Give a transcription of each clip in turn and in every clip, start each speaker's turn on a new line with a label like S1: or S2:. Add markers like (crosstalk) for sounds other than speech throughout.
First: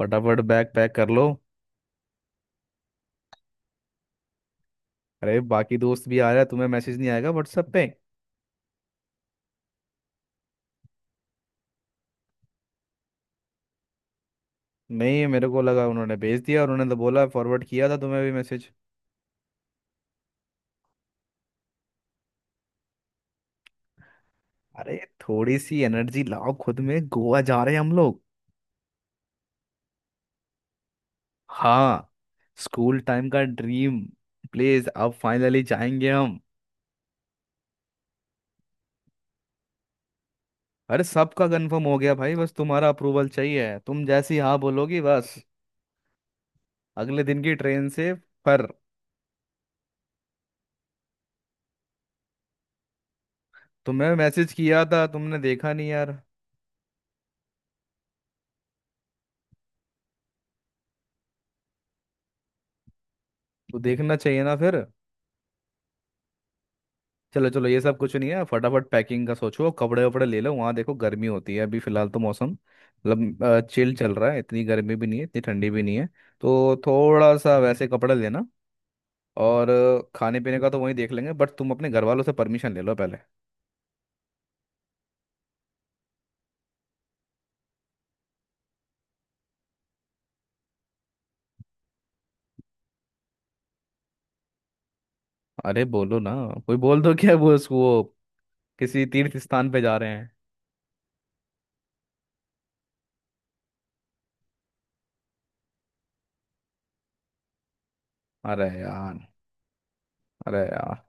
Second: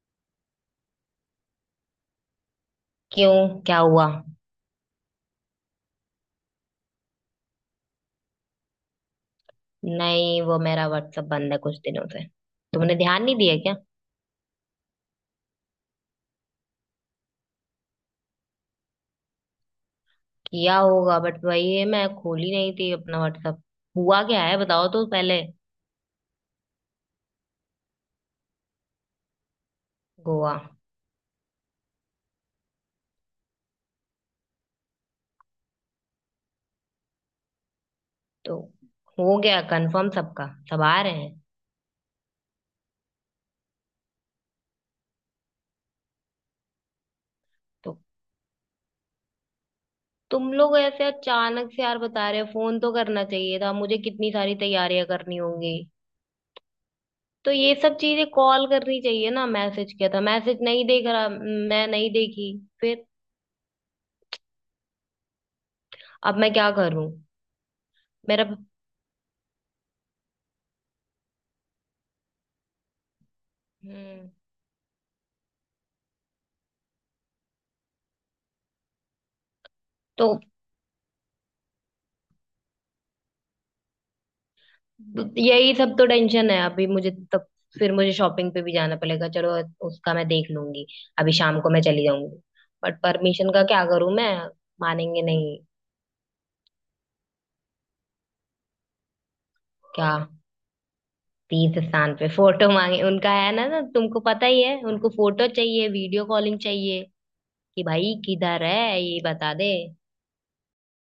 S1: फटाफट bag pack कर लो।
S2: क्यों? क्या हुआ?
S1: अरे बाकी दोस्त भी आ रहा है, तुम्हें मैसेज नहीं आएगा व्हाट्सएप पे।
S2: नहीं, वो मेरा व्हाट्सएप बंद है कुछ दिनों से। तुमने ध्यान नहीं दिया क्या?
S1: नहीं, मेरे को लगा उन्होंने भेज दिया और उन्होंने तो बोला फॉरवर्ड किया था तुम्हें भी मैसेज।
S2: किया होगा बट वही है, मैं खोली नहीं थी अपना व्हाट्सएप। हुआ क्या है बताओ
S1: अरे
S2: तो पहले।
S1: थोड़ी सी एनर्जी लाओ खुद में, गोवा जा रहे हैं हम लोग।
S2: गोवा?
S1: हाँ। स्कूल टाइम का ड्रीम। प्लीज अब फाइनली जाएंगे हम।
S2: तो हो गया कंफर्म? सबका सब आ
S1: अरे
S2: रहे हैं?
S1: सबका कंफर्म हो गया भाई, बस तुम्हारा अप्रूवल चाहिए, तुम जैसी हाँ बोलोगी बस। अगले दिन की ट्रेन
S2: तो
S1: से। पर।
S2: तुम लोग ऐसे अचानक से यार बता रहे हो, फोन तो करना चाहिए था मुझे,
S1: तुम्हें
S2: कितनी
S1: मैसेज
S2: सारी
S1: किया था,
S2: तैयारियां करनी
S1: तुमने देखा
S2: होंगी।
S1: नहीं यार।
S2: तो ये सब चीजें कॉल करनी चाहिए ना, मैसेज किया था, मैसेज नहीं देख रहा मैं, नहीं देखी। फिर?
S1: तो देखना चाहिए ना फिर।
S2: अब मैं क्या करूं?
S1: चलो चलो ये सब कुछ नहीं है,
S2: मेरा।
S1: फटाफट पैकिंग का सोचो, कपड़े वपड़े ले लो, वहाँ देखो गर्मी होती है, अभी फिलहाल तो मौसम मतलब चिल चल रहा
S2: हम्म।
S1: है, इतनी गर्मी भी नहीं है, इतनी ठंडी भी नहीं है। तो थोड़ा सा वैसे कपड़े लेना। और
S2: तो
S1: खाने पीने का तो वहीं देख लेंगे, बट तुम अपने घर वालों से परमिशन ले लो पहले।
S2: यही सब तो टेंशन है अभी मुझे, तब। फिर मुझे शॉपिंग पे भी जाना पड़ेगा, चलो। उसका मैं देख लूंगी। अभी शाम को मैं चली जाऊंगी। बट परमिशन का क्या करूं मैं? मानेंगे नहीं।
S1: अरे बोलो ना। कोई बोल दो, क्या वो किसी तीर्थ स्थान पे जा रहे
S2: क्या?
S1: हैं।
S2: तीर्थ स्थान पे फोटो मांगे उनका, है ना? ना, तुमको पता ही है, उनको फोटो चाहिए, वीडियो कॉलिंग चाहिए। कि भाई किधर
S1: अरे
S2: है ये,
S1: यार।
S2: बता दे।
S1: अरे यार।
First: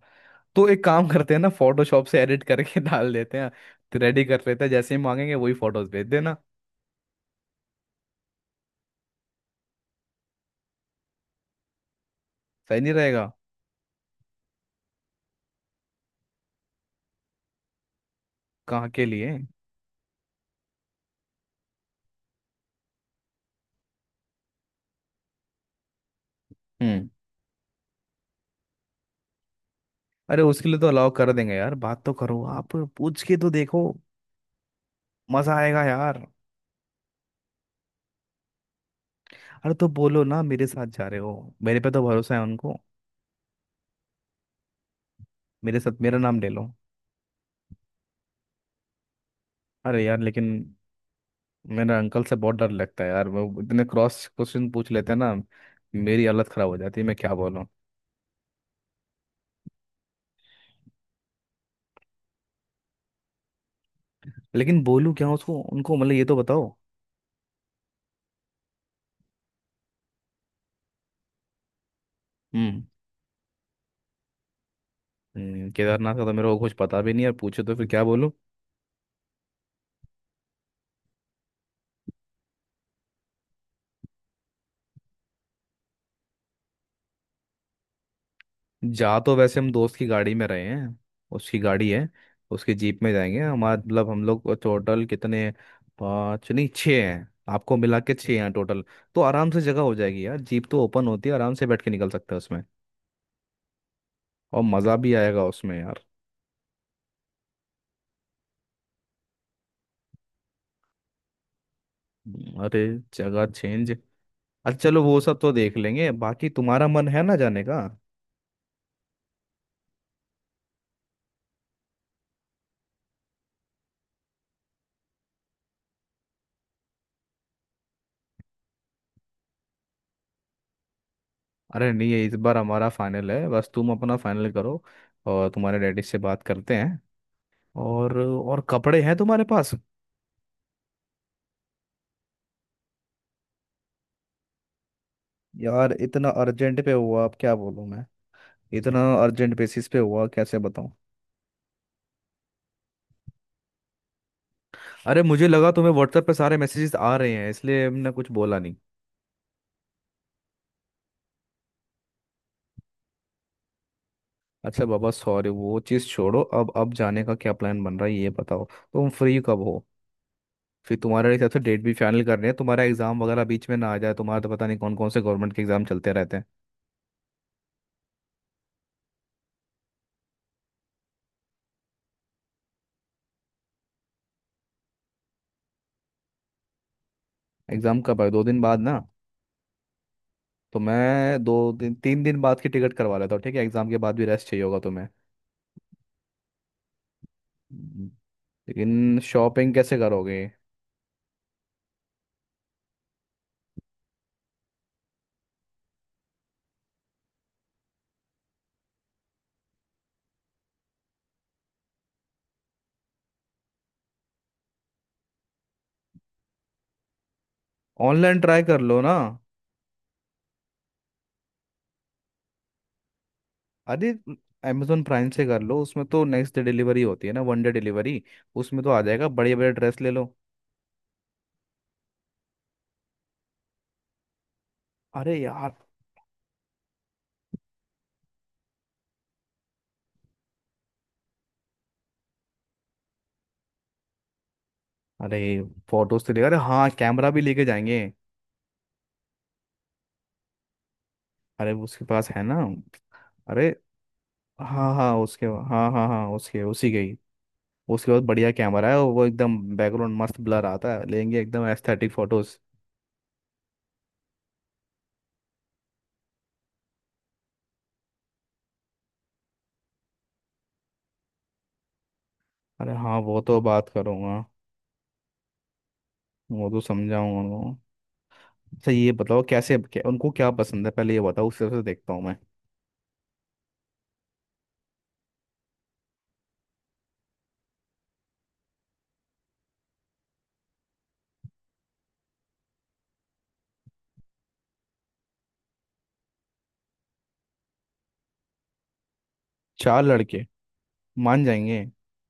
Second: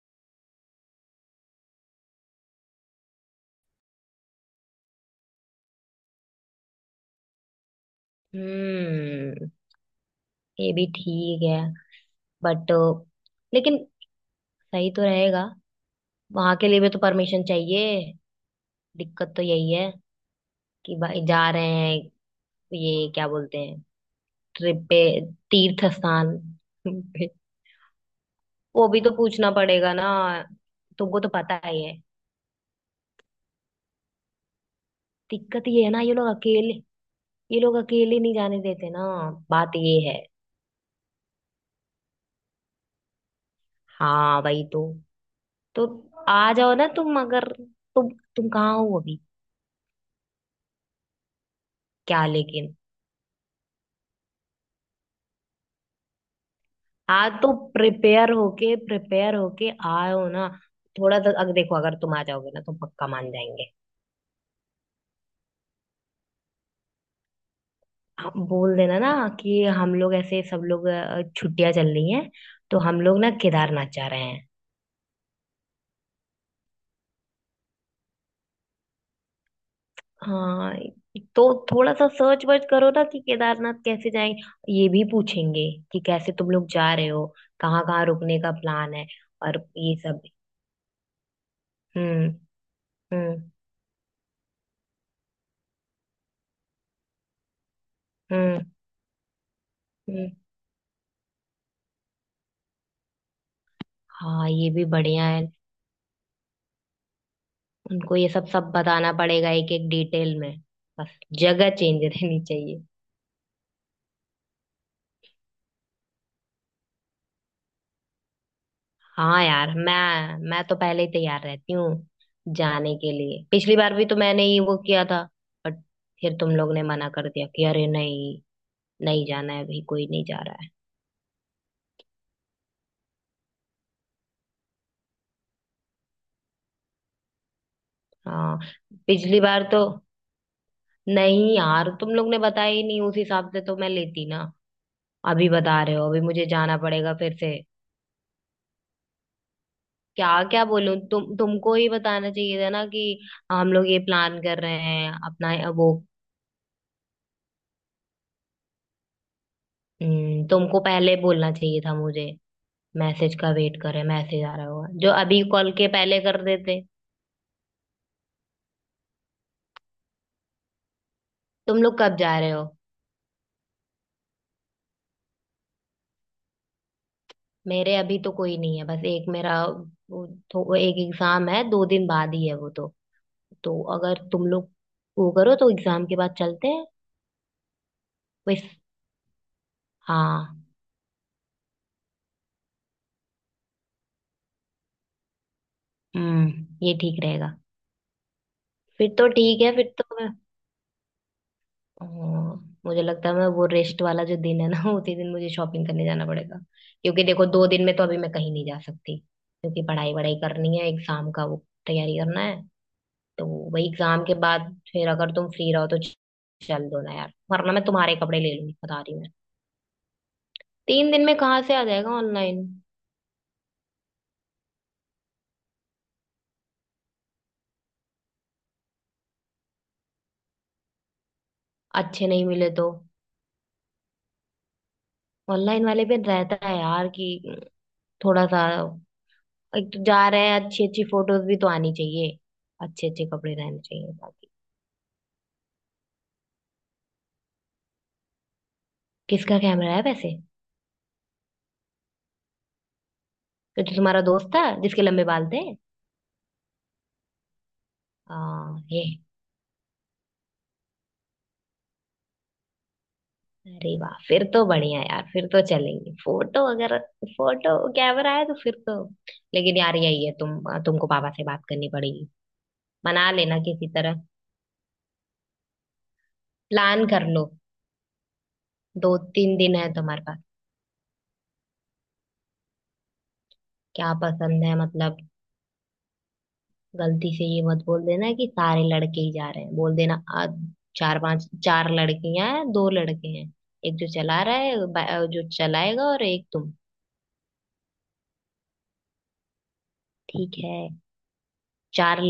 S1: तो एक काम करते हैं ना, फोटोशॉप से एडिट करके (laughs) डाल देते हैं। रेडी कर लेते हैं, जैसे ही मांगेंगे वही फोटोज भेज देना।
S2: हम्म। ये भी ठीक है। बट।
S1: सही नहीं रहेगा।
S2: लेकिन सही तो रहेगा। वहां के लिए भी तो परमिशन चाहिए।
S1: कहाँ के
S2: दिक्कत
S1: लिए।
S2: तो यही है कि भाई जा रहे हैं, ये क्या बोलते हैं, ट्रिप पे, तीर्थ स्थान
S1: हम्म।
S2: पे, वो भी तो पूछना पड़ेगा ना।
S1: अरे उसके लिए तो अलाउ
S2: तुमको तो
S1: कर देंगे
S2: पता
S1: यार,
S2: ही है।
S1: बात तो करो, आप पूछ के तो देखो। मजा
S2: दिक्कत
S1: आएगा
S2: ये है ना, ये
S1: यार।
S2: लोग अकेले। ये लोग अकेले नहीं जाने देते ना। बात
S1: अरे तो
S2: ये है।
S1: बोलो ना, मेरे साथ जा रहे हो। मेरे पे तो भरोसा है उनको।
S2: हाँ भाई तो।
S1: मेरे
S2: तो
S1: साथ मेरा नाम ले
S2: आ
S1: लो।
S2: जाओ ना तुम, अगर। तुम तुम कहाँ हो अभी?
S1: अरे यार, लेकिन मेरा अंकल
S2: क्या
S1: से बहुत डर
S2: लेकिन।
S1: लगता है यार, वो इतने क्रॉस क्वेश्चन पूछ लेते हैं ना। मेरी हालत खराब हो जाती है, मैं
S2: हाँ,
S1: क्या
S2: तो
S1: बोलूं।
S2: प्रिपेयर होके आओ ना। थोड़ा तो, अगर देखो, अगर तुम आ जाओगे ना तो पक्का मान जाएंगे।
S1: लेकिन बोलूं क्या उसको, उनको मतलब, ये तो बताओ।
S2: हाँ, बोल देना ना कि हम लोग ऐसे, सब लोग छुट्टियां चल रही हैं। तो
S1: हम्म।
S2: हम लोग ना केदारनाथ जा रहे हैं।
S1: केदारनाथ का तो मेरे को कुछ पता भी नहीं है, पूछे तो फिर क्या बोलूं।
S2: हाँ, तो थोड़ा सा सर्च वर्च करो ना कि केदारनाथ कैसे जाएं। ये भी पूछेंगे कि कैसे तुम लोग जा रहे हो, कहाँ कहाँ रुकने का प्लान है,
S1: जा तो वैसे
S2: और
S1: हम दोस्त
S2: ये
S1: की
S2: सब।
S1: गाड़ी में रहे हैं। उसकी गाड़ी है।
S2: हम्म।
S1: उसकी जीप में जाएंगे,
S2: हम्म।
S1: हमारा मतलब हम लोग टोटल कितने, पाँच नहीं छः हैं। आपको मिला के छः हैं
S2: हम्म।
S1: टोटल। तो आराम से जगह हो जाएगी
S2: हम्म।
S1: यार, जीप तो ओपन होती है, आराम से बैठ के निकल सकते हैं उसमें।
S2: हाँ,
S1: और
S2: ये भी
S1: मज़ा भी
S2: बढ़िया है।
S1: आएगा उसमें यार।
S2: उनको ये सब सब बताना पड़ेगा एक एक डिटेल में। बस जगह चेंज रहनी
S1: अरे।
S2: चाहिए।
S1: जगह चेंज। अच्छा चलो, वो सब तो देख लेंगे, बाकी तुम्हारा मन है ना जाने का।
S2: हाँ यार, मैं तो पहले ही तैयार रहती हूँ जाने के लिए। पिछली बार भी तो मैंने ही वो किया था। बट। फिर तुम लोग ने मना कर दिया कि अरे नहीं, नहीं जाना है अभी, कोई नहीं जा रहा है।
S1: अरे नहीं, ये इस बार हमारा फाइनल है, बस तुम अपना फाइनल करो। और तुम्हारे डैडी से बात करते हैं। और
S2: हाँ।
S1: और कपड़े हैं
S2: पिछली
S1: तुम्हारे
S2: बार
S1: पास।
S2: तो, नहीं यार तुम लोग ने बताया ही नहीं, उस हिसाब से तो मैं लेती ना। अभी बता
S1: यार
S2: रहे हो, अभी
S1: इतना
S2: मुझे जाना
S1: अर्जेंट पे
S2: पड़ेगा
S1: हुआ, अब
S2: फिर
S1: क्या
S2: से।
S1: बोलूं मैं। इतना अर्जेंट बेसिस पे हुआ
S2: क्या
S1: कैसे
S2: क्या
S1: बताऊं।
S2: बोलूं? तुमको ही बताना चाहिए था ना कि हम लोग ये प्लान कर रहे हैं
S1: अरे मुझे
S2: अपना
S1: लगा तुम्हें
S2: वो।
S1: व्हाट्सएप पे सारे मैसेजेस आ रहे हैं, इसलिए हमने कुछ बोला नहीं।
S2: तुमको पहले बोलना चाहिए था मुझे। मैसेज का वेट कर रहे, मैसेज आ रहा
S1: अच्छा
S2: होगा
S1: बाबा
S2: जो, अभी
S1: सॉरी,
S2: कॉल
S1: वो
S2: के
S1: चीज़
S2: पहले
S1: छोड़ो,
S2: कर
S1: अब
S2: देते।
S1: अब जाने का क्या प्लान बन रहा है ये बताओ। तुम फ्री कब हो। फिर तुम्हारे हिसाब से
S2: तुम
S1: डेट भी
S2: लोग कब
S1: फाइनल
S2: जा
S1: करनी
S2: रहे
S1: है,
S2: हो?
S1: तुम्हारा एग्जाम वगैरह बीच में ना आ जाए, तुम्हारा तो पता नहीं कौन कौन से गवर्नमेंट के एग्जाम चलते रहते हैं।
S2: मेरे अभी तो कोई नहीं है, बस एक मेरा वो तो, वो एक एग्जाम है, दो दिन बाद ही है वो तो। तो अगर तुम लोग वो करो तो एग्जाम के बाद चलते हैं।
S1: एग्जाम कब है, 2 दिन
S2: बस।
S1: बाद ना।
S2: हाँ।
S1: तो मैं 2 दिन 3 दिन बाद की टिकट करवा लेता हूँ, ठीक है एग्जाम के बाद भी रेस्ट चाहिए होगा तुम्हें।
S2: हम्म, ये ठीक रहेगा।
S1: हम्म।
S2: फिर
S1: लेकिन
S2: तो ठीक
S1: शॉपिंग
S2: है, फिर
S1: कैसे
S2: तो मैं।
S1: करोगे।
S2: हाँ, मुझे लगता है मैं वो रेस्ट वाला जो दिन है ना (laughs) उसी दिन मुझे शॉपिंग करने जाना पड़ेगा। क्योंकि देखो, दो दिन में तो अभी मैं कहीं नहीं जा सकती क्योंकि पढ़ाई वढ़ाई करनी है, एग्जाम का वो तैयारी करना है। तो वही एग्जाम के बाद। फिर अगर तुम फ्री रहो तो चल दो ना यार, वरना मैं तुम्हारे
S1: ऑनलाइन
S2: कपड़े ले
S1: ट्राई
S2: लूंगी,
S1: कर लो
S2: बता रही
S1: ना।
S2: हूँ मैं। तीन दिन में कहाँ से आ जाएगा ऑनलाइन?
S1: अरे अमेजोन प्राइम से कर लो, उसमें तो नेक्स्ट डे डिलीवरी होती है ना, वन डे डिलीवरी। उसमें तो आ जाएगा, बड़े बड़े ड्रेस ले लो।
S2: अच्छे नहीं मिले तो?
S1: अरे यार।
S2: ऑनलाइन वाले पे रहता है यार कि थोड़ा सा, एक तो जा रहे हैं, अच्छी अच्छी फोटोज भी तो आनी चाहिए। अच्छे अच्छे कपड़े रहने चाहिए बाकी।
S1: अरे फोटोज तो ले, अरे हाँ कैमरा भी लेके जाएंगे।
S2: किसका कैमरा है वैसे?
S1: अरे उसके पास है ना। अरे
S2: तो जो तुम्हारा दोस्त था
S1: हाँ
S2: जिसके
S1: हाँ
S2: लंबे
S1: उसके,
S2: बाल थे?
S1: हाँ हाँ हाँ, उसके उसी के ही। उसके बाद बढ़िया
S2: हाँ
S1: कैमरा है,
S2: ये,
S1: वो एकदम बैकग्राउंड मस्त ब्लर आता है, लेंगे एकदम एस्थेटिक फोटोज।
S2: अरे वाह, फिर तो बढ़िया यार, फिर तो चलेंगे। फोटो अगर, फोटो कैमरा है तो फिर तो। लेकिन यार यही है, तुमको पापा से बात करनी पड़ेगी।
S1: अरे हाँ,
S2: मना
S1: वो
S2: लेना
S1: तो
S2: किसी
S1: बात
S2: तरह।
S1: करूंगा। वो तो
S2: प्लान कर
S1: समझाऊंगा
S2: लो।
S1: उनको। अच्छा ये
S2: दो
S1: बताओ
S2: तीन दिन
S1: कैसे,
S2: है
S1: क्या,
S2: तुम्हारे
S1: उनको
S2: पास।
S1: क्या पसंद है पहले ये बताओ, उस हिसाब से देखता हूँ।
S2: क्या पसंद है मतलब? गलती से ये मत बोल देना कि सारे लड़के ही जा रहे हैं, बोल देना चार पांच, चार लड़कियां हैं, दो लड़के हैं। एक जो चला रहा है जो चलाएगा, और एक तुम।
S1: चार लड़के।
S2: ठीक है।
S1: मान जाएंगे।
S2: चार,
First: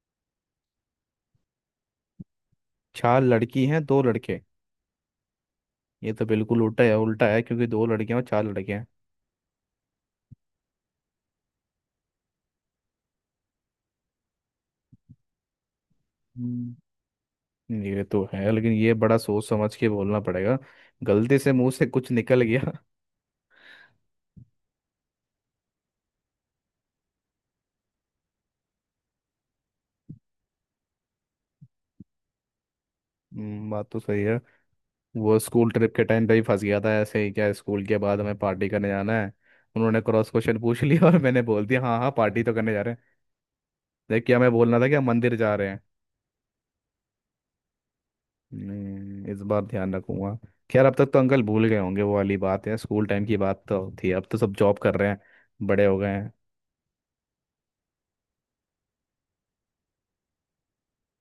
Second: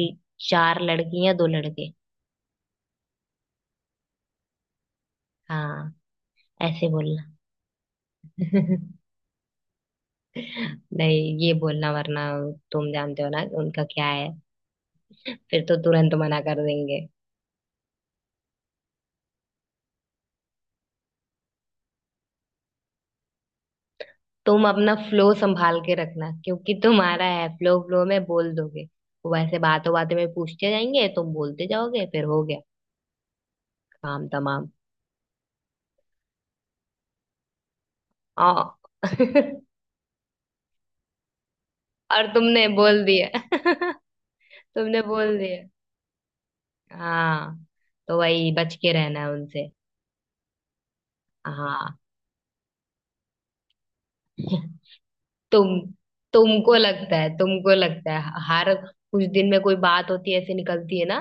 S2: चार लड़कियां दो लड़के।
S1: चार लड़की हैं, दो लड़के।
S2: हाँ।
S1: ये तो बिल्कुल उल्टा
S2: ऐसे
S1: है, उल्टा
S2: बोलना।
S1: है क्योंकि दो लड़कियां और चार लड़के हैं।
S2: (laughs) नहीं, ये बोलना वरना, तुम जानते हो ना उनका क्या है, फिर तो तुरंत मना कर
S1: हम्म,
S2: देंगे।
S1: ये तो है, लेकिन ये बड़ा सोच समझ के बोलना पड़ेगा। गलती से मुंह से कुछ निकल गया।
S2: तुम अपना फ्लो संभाल के रखना क्योंकि तुम्हारा है फ्लो, फ्लो में बोल दोगे। वो वैसे बातों बातों में पूछते जाएंगे, तुम बोलते जाओगे, फिर हो गया।
S1: बात तो सही
S2: काम
S1: है।
S2: तमाम।
S1: वो स्कूल ट्रिप के टाइम पे ही फंस गया था, ऐसे ही, क्या, स्कूल के बाद हमें
S2: आ
S1: पार्टी करने जाना
S2: (laughs)
S1: है। उन्होंने क्रॉस क्वेश्चन पूछ लिया और मैंने बोल दिया हाँ हाँ,
S2: और
S1: पार्टी तो
S2: तुमने
S1: करने जा रहे हैं।
S2: बोल दिया (laughs)
S1: जबकि हमें बोलना था कि
S2: तुमने
S1: हम मंदिर
S2: बोल
S1: जा
S2: दिया।
S1: रहे हैं।
S2: हाँ। तो वही बच के रहना
S1: नहीं,
S2: है
S1: इस बार
S2: उनसे।
S1: ध्यान रखूंगा। खैर अब तक तो अंकल भूल गए
S2: हाँ।
S1: होंगे, वो वाली बात है, स्कूल टाइम की बात तो थी, अब तो सब जॉब कर रहे हैं।
S2: तुम
S1: बड़े हो गए हैं।
S2: तुमको लगता है हर कुछ दिन में, कोई बात होती है ऐसे, निकलती है ना।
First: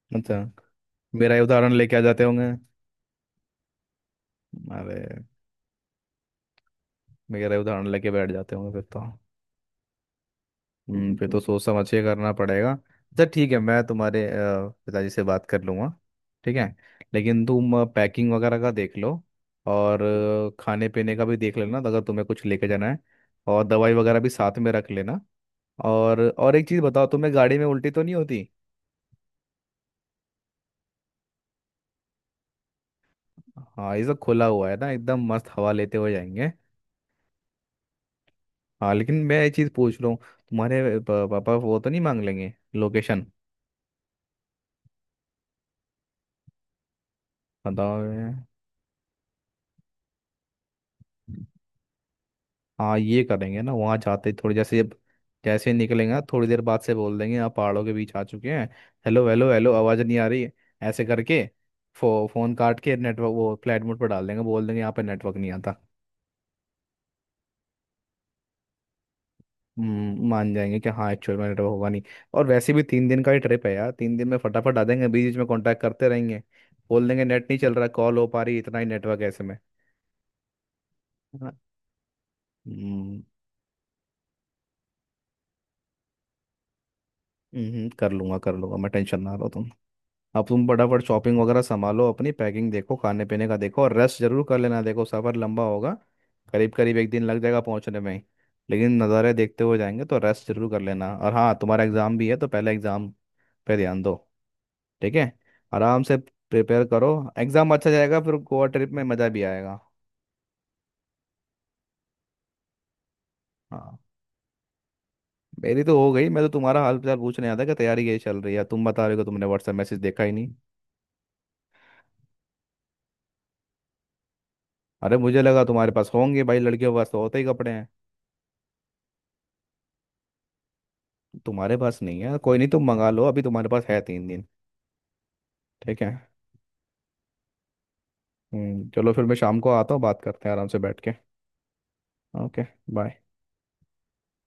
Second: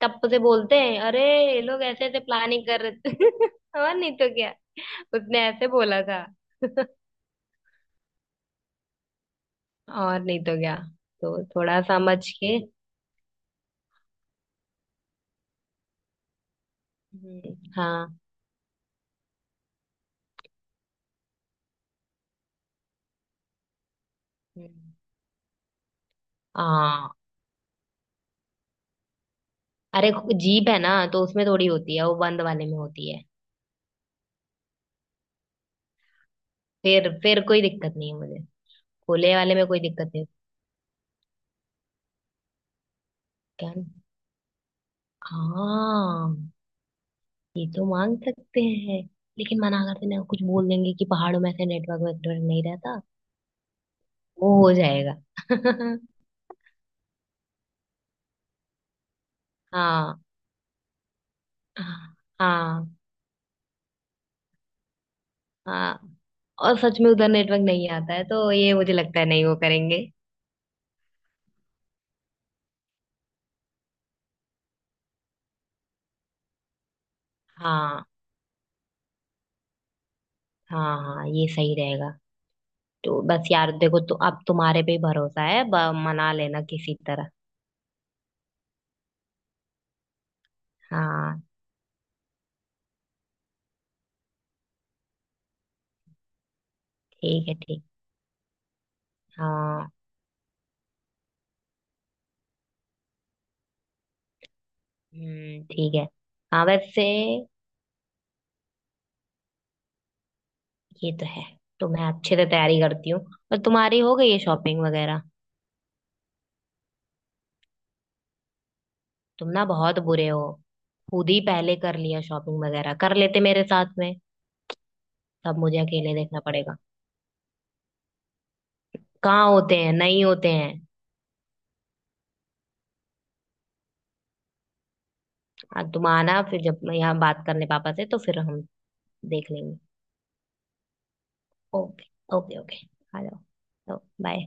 S2: तब
S1: अच्छा।
S2: से बोलते हैं, अरे
S1: मेरा ही
S2: ये
S1: उदाहरण
S2: लोग
S1: लेके आ
S2: ऐसे ऐसे
S1: जाते होंगे।
S2: प्लानिंग कर रहे थे। (laughs) और नहीं तो क्या।
S1: अरे।
S2: उसने ऐसे बोला था।
S1: मेरा ही उदाहरण लेके बैठ जाते होंगे फिर तो।
S2: और नहीं तो क्या।
S1: फिर तो
S2: तो
S1: सोच
S2: थोड़ा
S1: समझ के
S2: समझ
S1: करना
S2: के।
S1: पड़ेगा। अच्छा ठीक है, मैं तुम्हारे पिताजी से बात कर लूँगा। ठीक है। लेकिन
S2: हम्म,
S1: तुम
S2: हाँ।
S1: पैकिंग वगैरह का देख लो। और खाने पीने का भी देख लेना अगर तुम्हें कुछ लेके जाना है। और दवाई वगैरह भी साथ में रख
S2: हम्म,
S1: लेना। और एक चीज बताओ,
S2: हाँ।
S1: तुम्हें गाड़ी में उल्टी तो नहीं होती।
S2: अरे जीप है ना तो उसमें थोड़ी होती है, वो बंद वाले में होती है।
S1: हाँ ये सब खुला हुआ है ना, एकदम मस्त हवा लेते हुए जाएंगे।
S2: फिर कोई दिक्कत नहीं है मुझे।
S1: हाँ, लेकिन
S2: खुले
S1: मैं ये
S2: वाले में
S1: चीज
S2: कोई
S1: पूछ रहा
S2: दिक्कत
S1: हूँ
S2: नहीं।
S1: तुम्हारे पापा वो तो नहीं मांग लेंगे लोकेशन।
S2: क्या? हाँ, ये तो
S1: बताओ
S2: मांग
S1: ये-
S2: सकते हैं। लेकिन मना कर देना, कुछ बोल देंगे कि पहाड़ों में ऐसे नेटवर्क वेटवर्क नहीं
S1: हाँ
S2: रहता।
S1: ये करेंगे ना वहाँ जाते ही,
S2: वो
S1: थोड़ी
S2: हो जाएगा।
S1: जैसे ही
S2: (laughs)
S1: निकलेंगे ना, थोड़ी देर बाद से बोल देंगे आप पहाड़ों के बीच आ चुके हैं। हेलो हेलो हेलो, आवाज़ नहीं
S2: हाँ,
S1: आ रही है। ऐसे करके। फोन काट
S2: हाँ,
S1: के नेटवर्क वो फ्लाइट मोड पर डाल देंगे, बोल देंगे यहाँ पे नेटवर्क नहीं आता।
S2: हाँ, और सच में उधर नेटवर्क नहीं आता है तो ये, मुझे लगता है नहीं वो करेंगे।
S1: मान जाएंगे कि हाँ एक्चुअल में नेटवर्क होगा नहीं। और वैसे भी 3 दिन का ही ट्रिप है यार, 3 दिन में फटाफट आ जाएंगे, बीच बीच में कांटेक्ट करते रहेंगे। बोल देंगे नेट नहीं चल रहा,
S2: हाँ,
S1: कॉल हो पा रही, इतना ही नेटवर्क ऐसे में।
S2: हाँ, हाँ, ये
S1: हाँ।
S2: सही रहेगा। तो
S1: हम्म।
S2: बस यार देखो तो, अब तुम्हारे पे ही भरोसा है, मना लेना किसी तरह।
S1: कर लूंगा मैं, टेंशन ना लो तुम। अब तुम फटाफट शॉपिंग
S2: हाँ,
S1: वगैरह संभालो, अपनी पैकिंग देखो, खाने पीने का देखो और रेस्ट जरूर कर लेना, देखो सफ़र लंबा होगा। करीब करीब एक दिन लग
S2: ठीक है,
S1: जाएगा
S2: ठीक।
S1: पहुंचने में ही। लेकिन नज़ारे देखते हुए
S2: हाँ।
S1: जाएंगे तो रेस्ट जरूर कर लेना। और हाँ, तुम्हारा एग्ज़ाम भी है तो पहले एग्ज़ाम पे ध्यान दो। ठीक है।
S2: हम्म, ठीक
S1: आराम
S2: है।
S1: से
S2: हाँ,
S1: प्रिपेयर
S2: वैसे।
S1: करो। एग्जाम अच्छा जाएगा फिर गोवा ट्रिप में मज़ा भी आएगा।
S2: ये तो है। तो मैं अच्छे से तैयारी करती हूँ। पर
S1: हाँ।
S2: तुम्हारी हो गई है शॉपिंग वगैरह?
S1: मेरी तो हो गई, मैं तो तुम्हारा हाल फिलहाल पूछने आया था कि तैयारी कैसी चल रही है, तुम बता रहे हो कि तुमने
S2: तुम ना
S1: व्हाट्सएप मैसेज
S2: बहुत
S1: देखा
S2: बुरे
S1: ही
S2: हो,
S1: नहीं।
S2: खुद ही पहले कर लिया, शॉपिंग वगैरह कर लेते मेरे साथ में।
S1: अरे मुझे
S2: तब
S1: लगा
S2: मुझे
S1: तुम्हारे पास
S2: अकेले देखना
S1: होंगे भाई,
S2: पड़ेगा।
S1: लड़कियों के पास तो होते ही कपड़े हैं।
S2: कहाँ होते हैं, नहीं होते हैं।
S1: तुम्हारे पास नहीं है, कोई नहीं, तुम मंगा लो, अभी तुम्हारे पास है 3 दिन। ठीक
S2: तुम
S1: है।
S2: आना फिर, जब मैं यहाँ बात करने पापा से, तो फिर हम
S1: चलो फिर मैं
S2: देख
S1: शाम को
S2: लेंगे।
S1: आता हूँ, बात करते हैं आराम से बैठ के।
S2: Okay. Okay,
S1: okay.
S2: Okay.
S1: Bye.
S2: आ जाओ, बाय।